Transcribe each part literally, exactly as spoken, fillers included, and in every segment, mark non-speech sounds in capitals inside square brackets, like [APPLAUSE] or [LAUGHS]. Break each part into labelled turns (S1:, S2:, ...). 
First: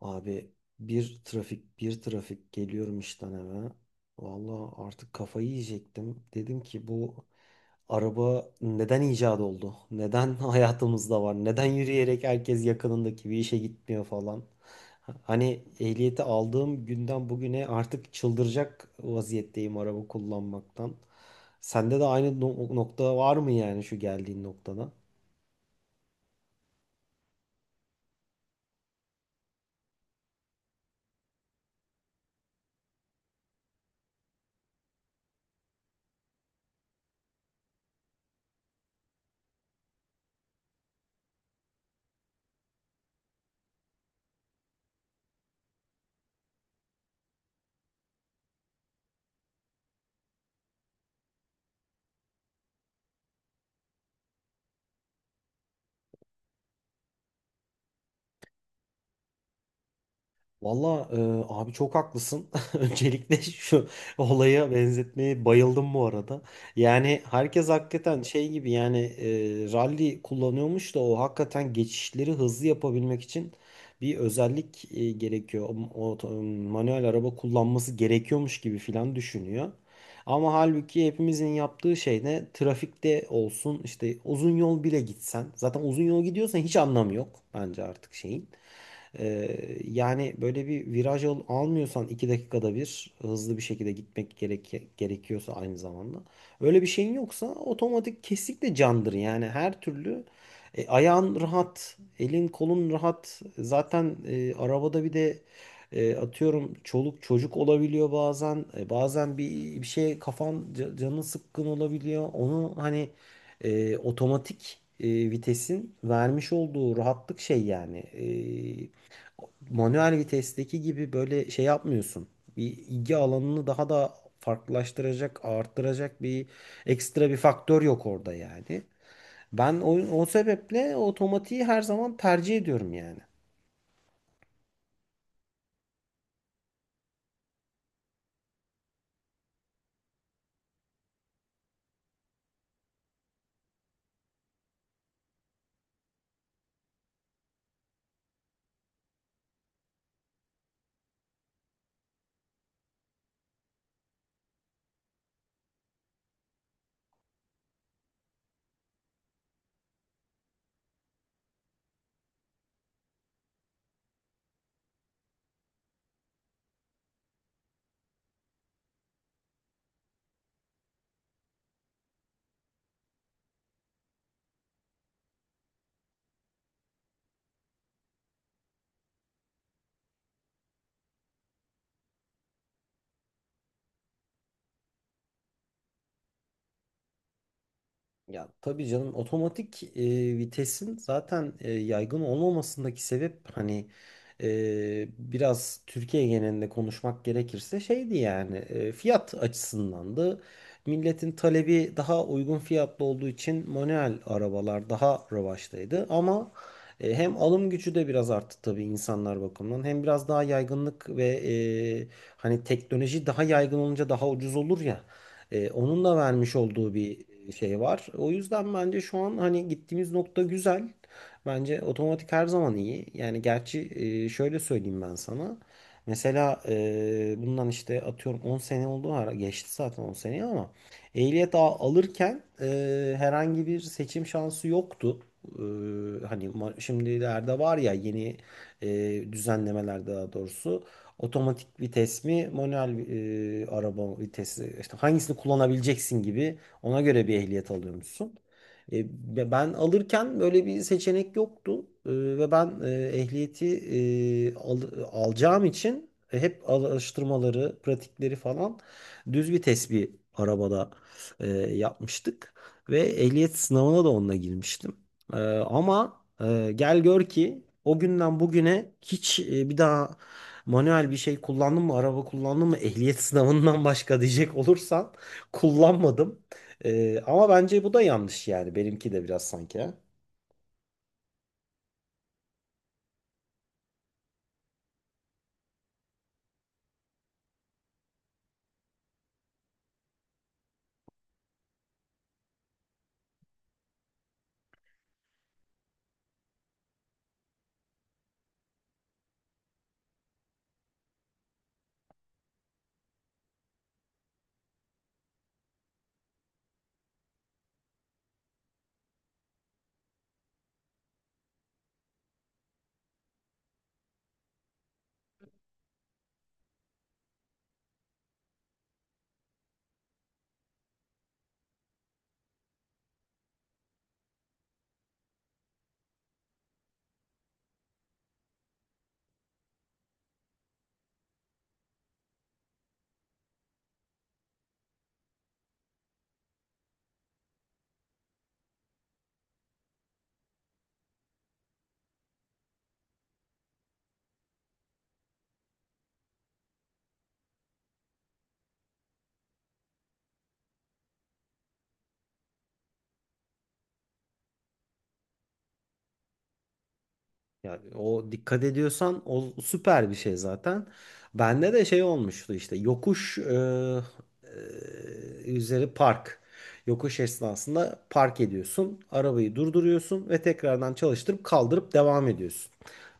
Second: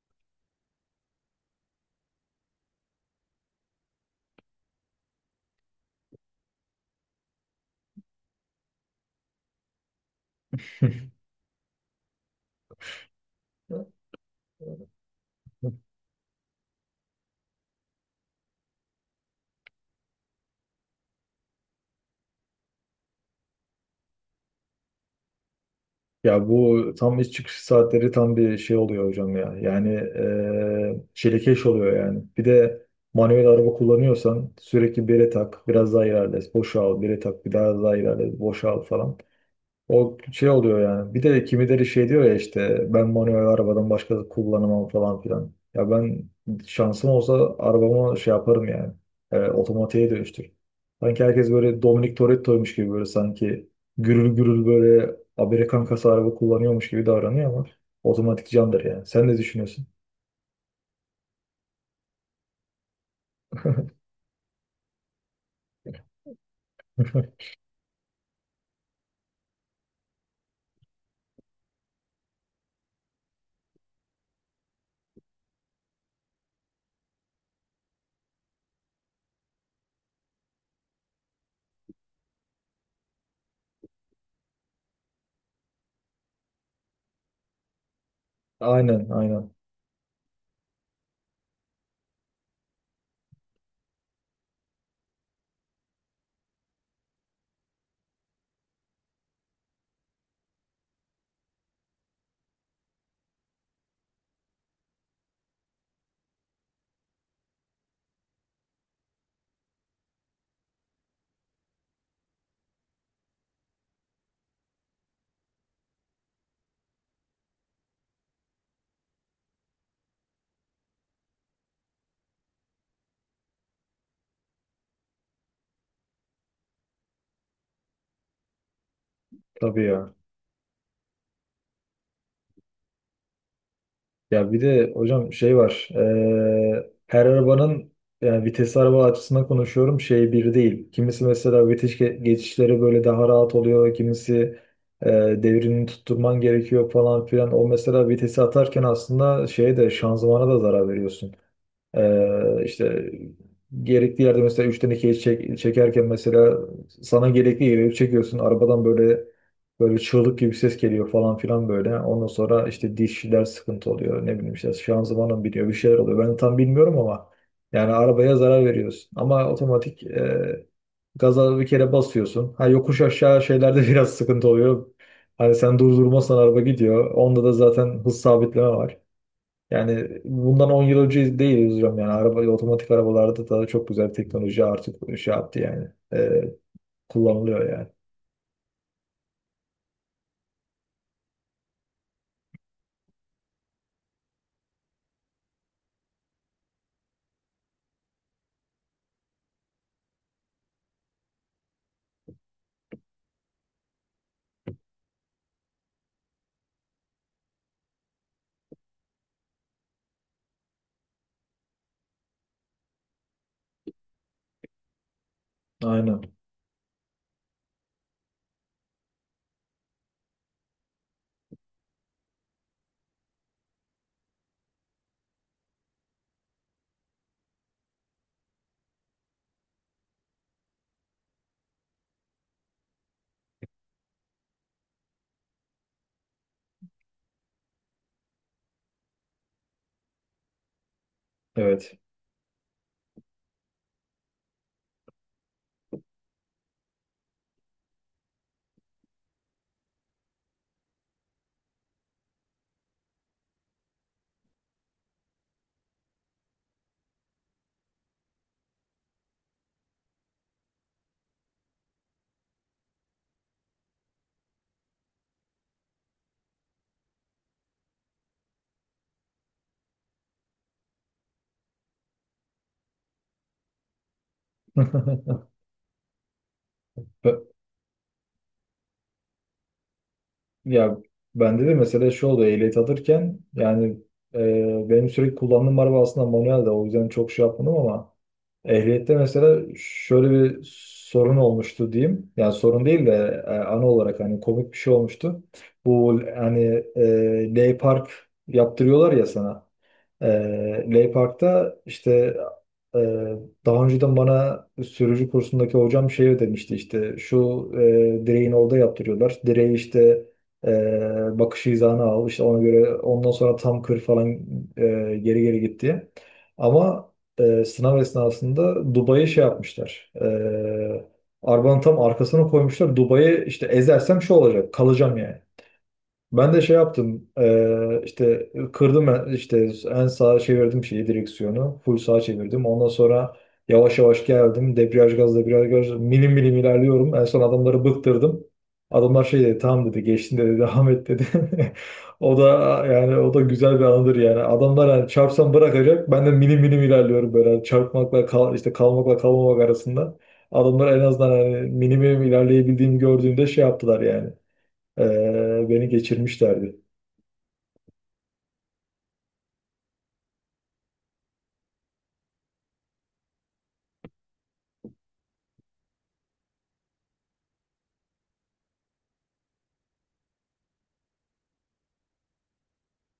S1: Abi, bir trafik bir trafik geliyorum işten eve. Vallahi artık kafayı yiyecektim. Dedim ki bu araba neden icat oldu? Neden [LAUGHS] hayatımızda
S2: [LAUGHS]
S1: var? Neden yürüyerek herkes yakınındaki bir işe gitmiyor falan? Hani ehliyeti aldığım günden bugüne artık çıldıracak vaziyetteyim araba kullanmaktan. Sende de aynı no- nokta var mı yani şu geldiğin noktada?
S2: Ya bu tam iş çıkış saatleri tam bir şey oluyor hocam ya. Yani eee çilekeş oluyor yani. Bir de manuel araba kullanıyorsan sürekli bire tak, biraz daha ilerle, boşa al, bire tak, bir daha daha ilerle, boşa al falan. O şey oluyor yani. Bir de kimileri şey diyor ya işte ben manuel arabadan başka kullanamam falan filan. Ya ben şansım olsa arabama şey yaparım yani. E, otomatiğe dönüştür. Sanki herkes böyle Dominic Toretto'ymuş gibi böyle sanki gürül gürül böyle Amerikan kasa araba kullanıyormuş gibi davranıyor ama otomatik candır yani. Sen ne düşünüyorsun?
S1: Valla e, abi çok haklısın. [LAUGHS] Öncelikle şu olaya benzetmeye bayıldım bu arada. Yani
S2: [LAUGHS]
S1: herkes hakikaten şey gibi yani e, rally kullanıyormuş da o hakikaten geçişleri hızlı yapabilmek için bir özellik e, gerekiyor. O, o- Manuel araba kullanması gerekiyormuş gibi filan düşünüyor. Ama halbuki hepimizin yaptığı şey ne? Trafikte olsun işte uzun yol bile gitsen. Zaten uzun yol gidiyorsan hiç anlamı yok bence artık şeyin.
S2: Aynen,
S1: Ee,
S2: aynen.
S1: yani böyle bir viraj al- almıyorsan iki dakikada bir hızlı bir şekilde gitmek gerek gerekiyorsa aynı zamanda. Öyle bir şeyin yoksa otomatik kesinlikle candır. Yani her türlü e, ayağın rahat, elin kolun rahat. Zaten e, arabada bir de e, atıyorum çoluk çocuk olabiliyor bazen. E, bazen bir bir şey kafan ca- canın sıkkın olabiliyor. Onu hani e, otomatik e, vitesin vermiş olduğu rahatlık şey yani. E, manuel vitesteki gibi böyle şey yapmıyorsun. Bir ilgi alanını daha da farklılaştıracak, arttıracak bir ekstra bir faktör yok orada yani. Ben
S2: Tabii
S1: o,
S2: ya.
S1: o sebeple otomatiği her zaman tercih ediyorum yani.
S2: Ya bir de hocam şey var. Eee, her arabanın yani vites araba açısından konuşuyorum şey bir değil. Kimisi mesela vites ge- geçişleri böyle daha rahat oluyor. Kimisi eee devrini tutturman gerekiyor falan filan. O mesela vitesi atarken aslında şeye de şanzımana da zarar veriyorsun. Ee, işte gerekli yerde mesela üçten ikiye çek, çekerken mesela sana gerekli yere çekiyorsun. Arabadan böyle böyle çığlık gibi ses geliyor falan filan böyle. Ondan sonra işte dişler sıkıntı oluyor. Ne bileyim işte şanzımanın biniyor bir şeyler oluyor. Ben tam bilmiyorum ama yani arabaya zarar veriyorsun. Ama otomatik e, gaza bir kere basıyorsun. Ha yokuş aşağı şeylerde [LAUGHS] biraz sıkıntı oluyor. Hani sen durdurmazsan araba gidiyor. Onda da zaten hız sabitleme var. Yani bundan on yıl önce değil, üzülüyorum yani. Araba, otomatik arabalarda da çok güzel teknoloji artık şey yaptı yani. Ee, Kullanılıyor yani.
S1: Ya tabii canım, otomatik e, vitesin zaten e, yaygın olmamasındaki sebep hani e, biraz Türkiye genelinde konuşmak gerekirse şeydi yani e, fiyat açısındandı. Milletin talebi daha uygun fiyatlı olduğu için manuel arabalar daha revaçtaydı ama e, hem alım gücü de biraz arttı tabii insanlar bakımından hem biraz daha yaygınlık ve e, hani teknoloji daha yaygın olunca daha ucuz olur ya. Ee, onun da
S2: Aynen.
S1: vermiş olduğu bir şey var. O yüzden bence şu an hani gittiğimiz nokta güzel. Bence otomatik her zaman iyi. Yani gerçi e, şöyle söyleyeyim ben sana. Mesela e, bundan işte atıyorum on sene oldu, ara geçti zaten on seneyi ama ehliyet a- alırken e, herhangi bir seçim şansı yoktu. E, hani ma- şimdilerde var ya yeni e, düzenlemeler, daha doğrusu otomatik
S2: Evet.
S1: vites mi, manuel e, araba vitesi, işte hangisini kullanabileceksin gibi ona göre bir ehliyet alıyormuşsun. E, Ve ben alırken böyle bir seçenek yoktu. E, ve ben e, ehliyeti e, al- alacağım için e, hep araştırmaları, pratikleri falan düz vites bir arabada e, yapmıştık ve ehliyet sınavına da onunla girmiştim. E, ama e, gel gör ki o günden bugüne hiç e, bir daha manuel bir şey kullandın mı? Araba kullandın mı? Ehliyet [LAUGHS] sınavından başka diyecek
S2: [LAUGHS]
S1: olursan, kullanmadım. Ee,
S2: Be-
S1: ama bence bu da yanlış yani. Benimki de biraz sanki. Ha?
S2: Ya bende de mesela şu oldu, ehliyet alırken yani e, benim sürekli kullandığım araba aslında manuel, de o yüzden çok şey yapmadım ama ehliyette mesela şöyle bir sorun olmuştu diyeyim. Yani sorun değil de e, ana olarak hani komik bir şey olmuştu. Bu hani e, Ley Park yaptırıyorlar ya sana. Ee, Ley Park'ta işte e, daha önceden bana sürücü kursundaki hocam şey demişti, işte şu e, direğin orada yaptırıyorlar. Direği işte e, bakış hizanı al, işte ona göre, ondan sonra tam kır falan e, geri geri gitti. Ama e, sınav esnasında Dubai'ye şey yapmışlar. E, arabanın tam arkasına koymuşlar. Dubai'ye işte ezersem şu olacak, kalacağım yani. Ben de şey yaptım, eee, işte kırdım, en- işte en sağa çevirdim, şeyi direksiyonu full sağa çevirdim, ondan sonra yavaş yavaş geldim, debriyaj gaz debriyaj gaz, milim milim ilerliyorum, en son adamları bıktırdım. Adamlar şey dedi, tamam dedi, geçtin dedi, [LAUGHS] devam et dedi. [LAUGHS] O da yani, o da güzel bir anıdır yani. Adamlar yani çarpsam bırakacak, ben de milim milim ilerliyorum böyle. Yani çarpmakla kal, işte kalmakla kalmamak arasında, adamlar en azından hani milim milim ilerleyebildiğimi gördüğünde şey yaptılar yani. Ee, beni geçirmişlerdi.
S1: Yani o, dikkat ediyorsan o süper bir şey zaten. Bende de şey olmuştu, işte yokuş e, e, üzeri park. Yokuş esnasında park ediyorsun. Arabayı durduruyorsun ve tekrardan çalıştırıp kaldırıp devam ediyorsun.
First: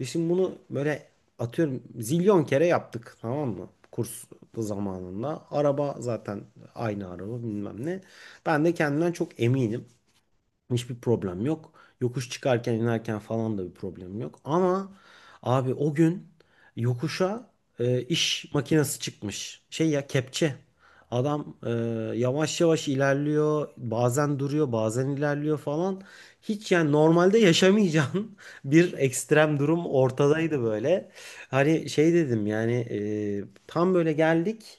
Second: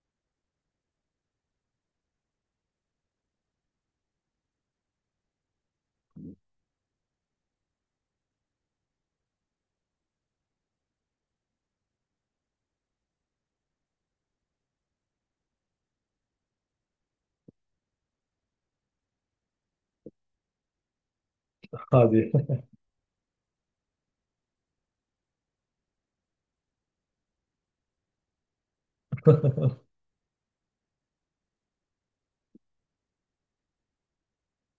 S1: Biz şimdi bunu böyle atıyorum zilyon kere yaptık, tamam mı? Kurs zamanında. Araba zaten aynı araba bilmem ne. Ben de kendimden çok eminim. Hiçbir problem yok. Yokuş çıkarken inerken falan da bir problem yok. Ama abi, o gün yokuşa e, iş makinesi çıkmış. Şey ya, kepçe. Adam e,
S2: Hadi.
S1: yavaş yavaş ilerliyor. Bazen duruyor, bazen ilerliyor falan. Hiç yani normalde yaşamayacağın [LAUGHS] bir ekstrem
S2: [LAUGHS]
S1: durum ortadaydı böyle. Hani şey dedim yani e, tam böyle geldik.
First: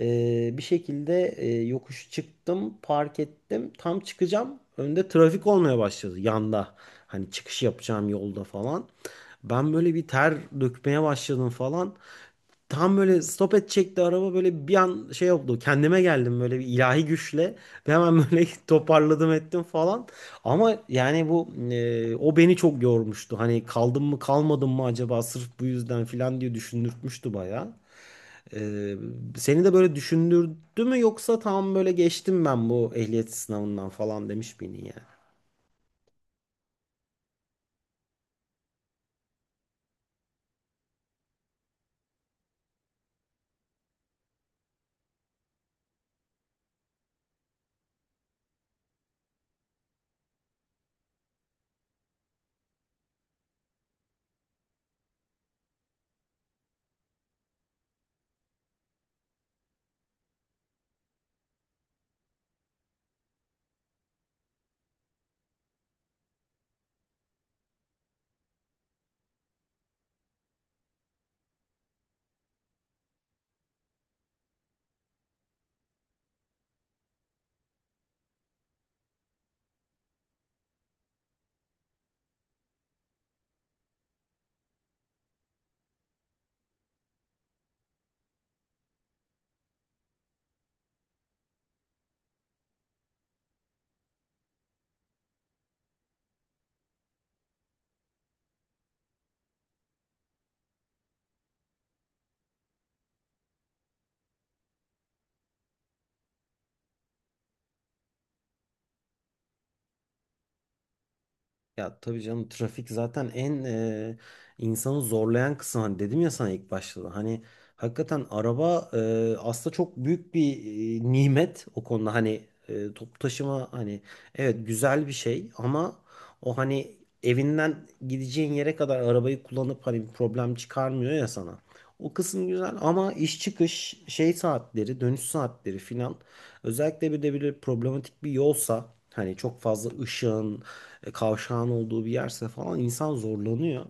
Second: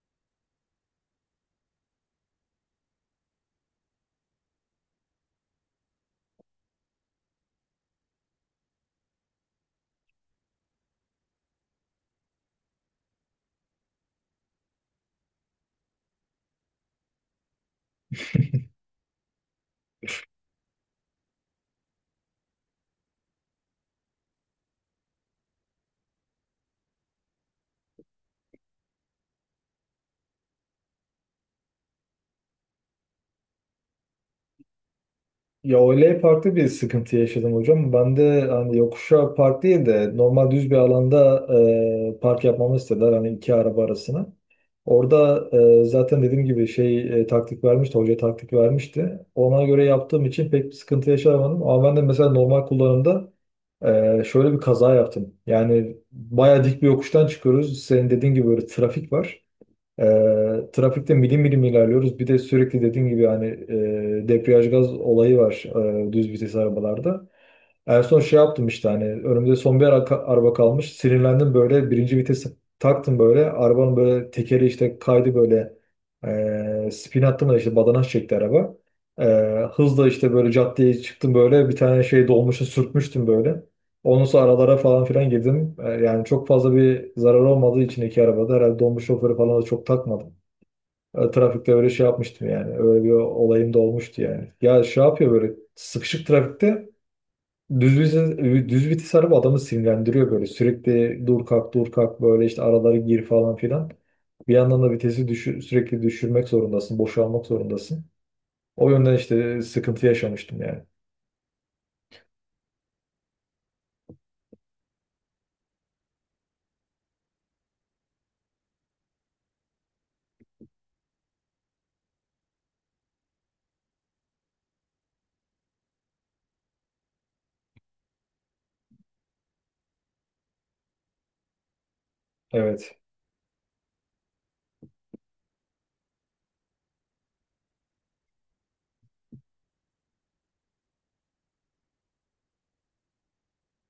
S1: Ee, bir şekilde e, yokuş çıktım, park ettim. Tam çıkacağım. Önde trafik olmaya başladı, yanda. Hani çıkış yapacağım yolda falan. Ben böyle bir ter dökmeye başladım falan. Tam böyle stop edecekti araba, böyle bir an şey oldu. Kendime geldim böyle bir ilahi güçle. Ve hemen böyle [LAUGHS] toparladım ettim falan. Ama yani bu e, o beni çok yormuştu. Hani kaldım mı kalmadım mı acaba sırf bu yüzden falan diye düşündürtmüştü bayağı. Ee, Seni de böyle düşündürdü mü, yoksa tam böyle geçtim ben bu ehliyet sınavından falan demiş miydin yani?
S2: Ya öyle farklı bir sıkıntı yaşadım hocam. Ben de hani yokuşa park değil de normal düz bir alanda e, park yapmamı istediler, hani iki araba arasına. Orada e, zaten dediğim gibi şey, e, taktik vermişti, hoca taktik vermişti. Ona göre yaptığım için pek bir sıkıntı yaşamadım. Ama ben de mesela normal kullanımda e, şöyle bir kaza yaptım. Yani bayağı dik bir yokuştan çıkıyoruz. Senin dediğin gibi böyle trafik var. E, trafikte milim milim ilerliyoruz. Bir de sürekli dediğim gibi hani e, debriyaj gaz olayı var e, düz vites arabalarda. En son şey yaptım, işte hani önümde son bir arka- araba kalmış. Sinirlendim böyle, birinci vitesi taktım böyle. Arabanın böyle tekeri işte kaydı böyle, e, spin attım da işte badanaş çekti araba. E, Hızla işte böyle caddeye çıktım, böyle bir tane şey, dolmuşa sürtmüştüm böyle. Onun sonra aralara falan filan girdim. E, Yani çok fazla bir zarar olmadığı için iki arabada, herhalde dolmuş şoförü falan da çok takmadım. E, Trafikte öyle şey yapmıştım yani. Öyle bir olayım da olmuştu yani. Ya şey yapıyor, böyle sıkışık trafikte düz vites, düz vites araba adamı sinirlendiriyor böyle. Sürekli dur kalk dur kalk böyle, işte aralara gir falan filan. Bir yandan da vitesi düşür, sürekli düşürmek zorundasın, boşalmak zorundasın. O yönden işte sıkıntı yaşamıştım yani.
S1: Ya tabii canım, trafik zaten en e, insanı zorlayan kısım. Hani dedim ya sana ilk başta da. Hani hakikaten araba e, aslında çok büyük bir e, nimet o konuda. Hani e, toplu taşıma hani evet güzel bir şey ama o hani evinden gideceğin yere kadar arabayı kullanıp hani bir problem çıkarmıyor ya sana. O kısım güzel
S2: Evet.
S1: ama iş çıkış şey saatleri, dönüş saatleri filan, özellikle bir de böyle problematik bir yolsa, hani çok fazla ışığın e, kavşağın olduğu bir yerse falan insan zorlanıyor.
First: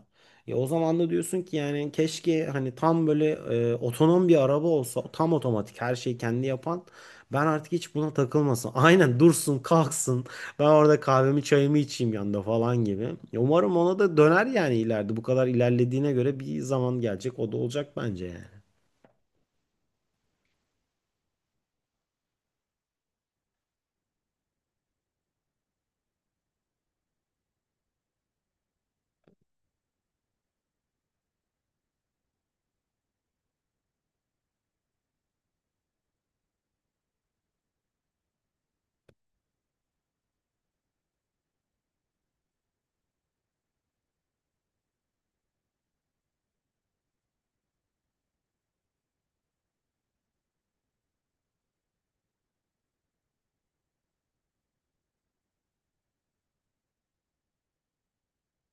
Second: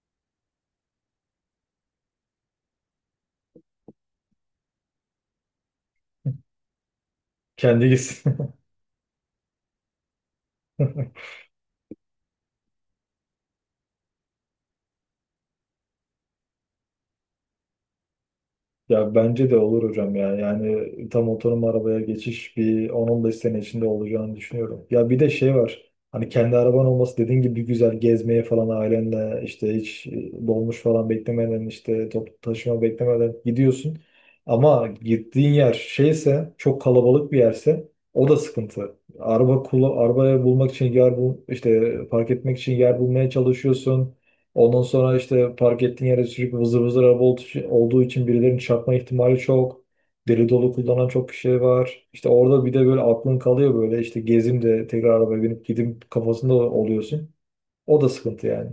S1: Ya o zaman da diyorsun ki yani keşke hani tam böyle e, otonom bir araba olsa, tam otomatik her şeyi kendi yapan, ben artık
S2: Kendi
S1: hiç buna
S2: gitsin.
S1: takılmasın. [LAUGHS] Aynen dursun kalksın, ben orada
S2: [LAUGHS]
S1: kahvemi çayımı içeyim yanında falan gibi. Ya umarım ona da döner yani ileride, bu kadar ilerlediğine göre bir zaman gelecek o da olacak bence yani.
S2: Ya bence de olur hocam ya. Yani tam otonom arabaya geçiş bir on on beş sene içinde olacağını düşünüyorum. Ya bir de şey var. Hani kendi araban olması dediğin gibi güzel, gezmeye falan ailenle işte hiç e, dolmuş falan beklemeden, işte toplu taşıma beklemeden gidiyorsun. Ama gittiğin yer şeyse, çok kalabalık bir yerse, o da sıkıntı. Araba kula, arabaya bulmak için yer bul, işte park etmek için yer bulmaya çalışıyorsun. Ondan sonra işte park ettiğin yere sürekli vızır vızır araba olduğu için olduğu için birilerinin çarpma ihtimali çok. Deli dolu kullanan çok kişi var. İşte orada bir de böyle aklın kalıyor, böyle işte gezim de tekrar arabaya binip gideyim kafasında oluyorsun. O da sıkıntı yani.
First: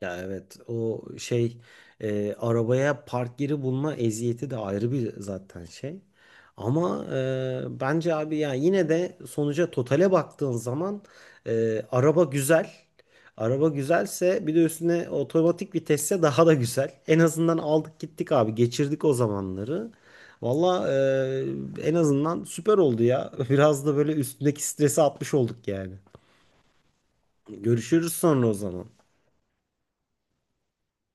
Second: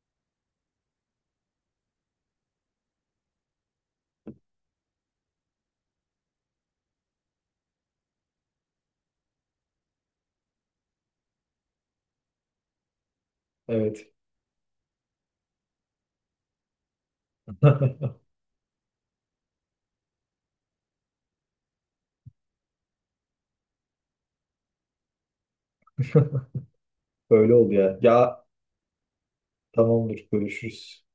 S1: Ya evet, o şey e, arabaya park yeri bulma eziyeti de ayrı bir zaten şey. Ama e, bence abi ya, yine de sonuca, totale baktığın zaman e, araba güzel. Araba
S2: Evet.
S1: güzelse bir de üstüne otomatik vitesse daha da güzel. En azından aldık
S2: [LAUGHS]
S1: gittik abi, geçirdik o zamanları. Valla e, en azından süper oldu ya. [LAUGHS] Biraz da böyle üstündeki stresi atmış olduk yani.
S2: Öyle oldu yani.
S1: Görüşürüz
S2: Ya
S1: sonra o zaman.
S2: tamamdır, görüşürüz.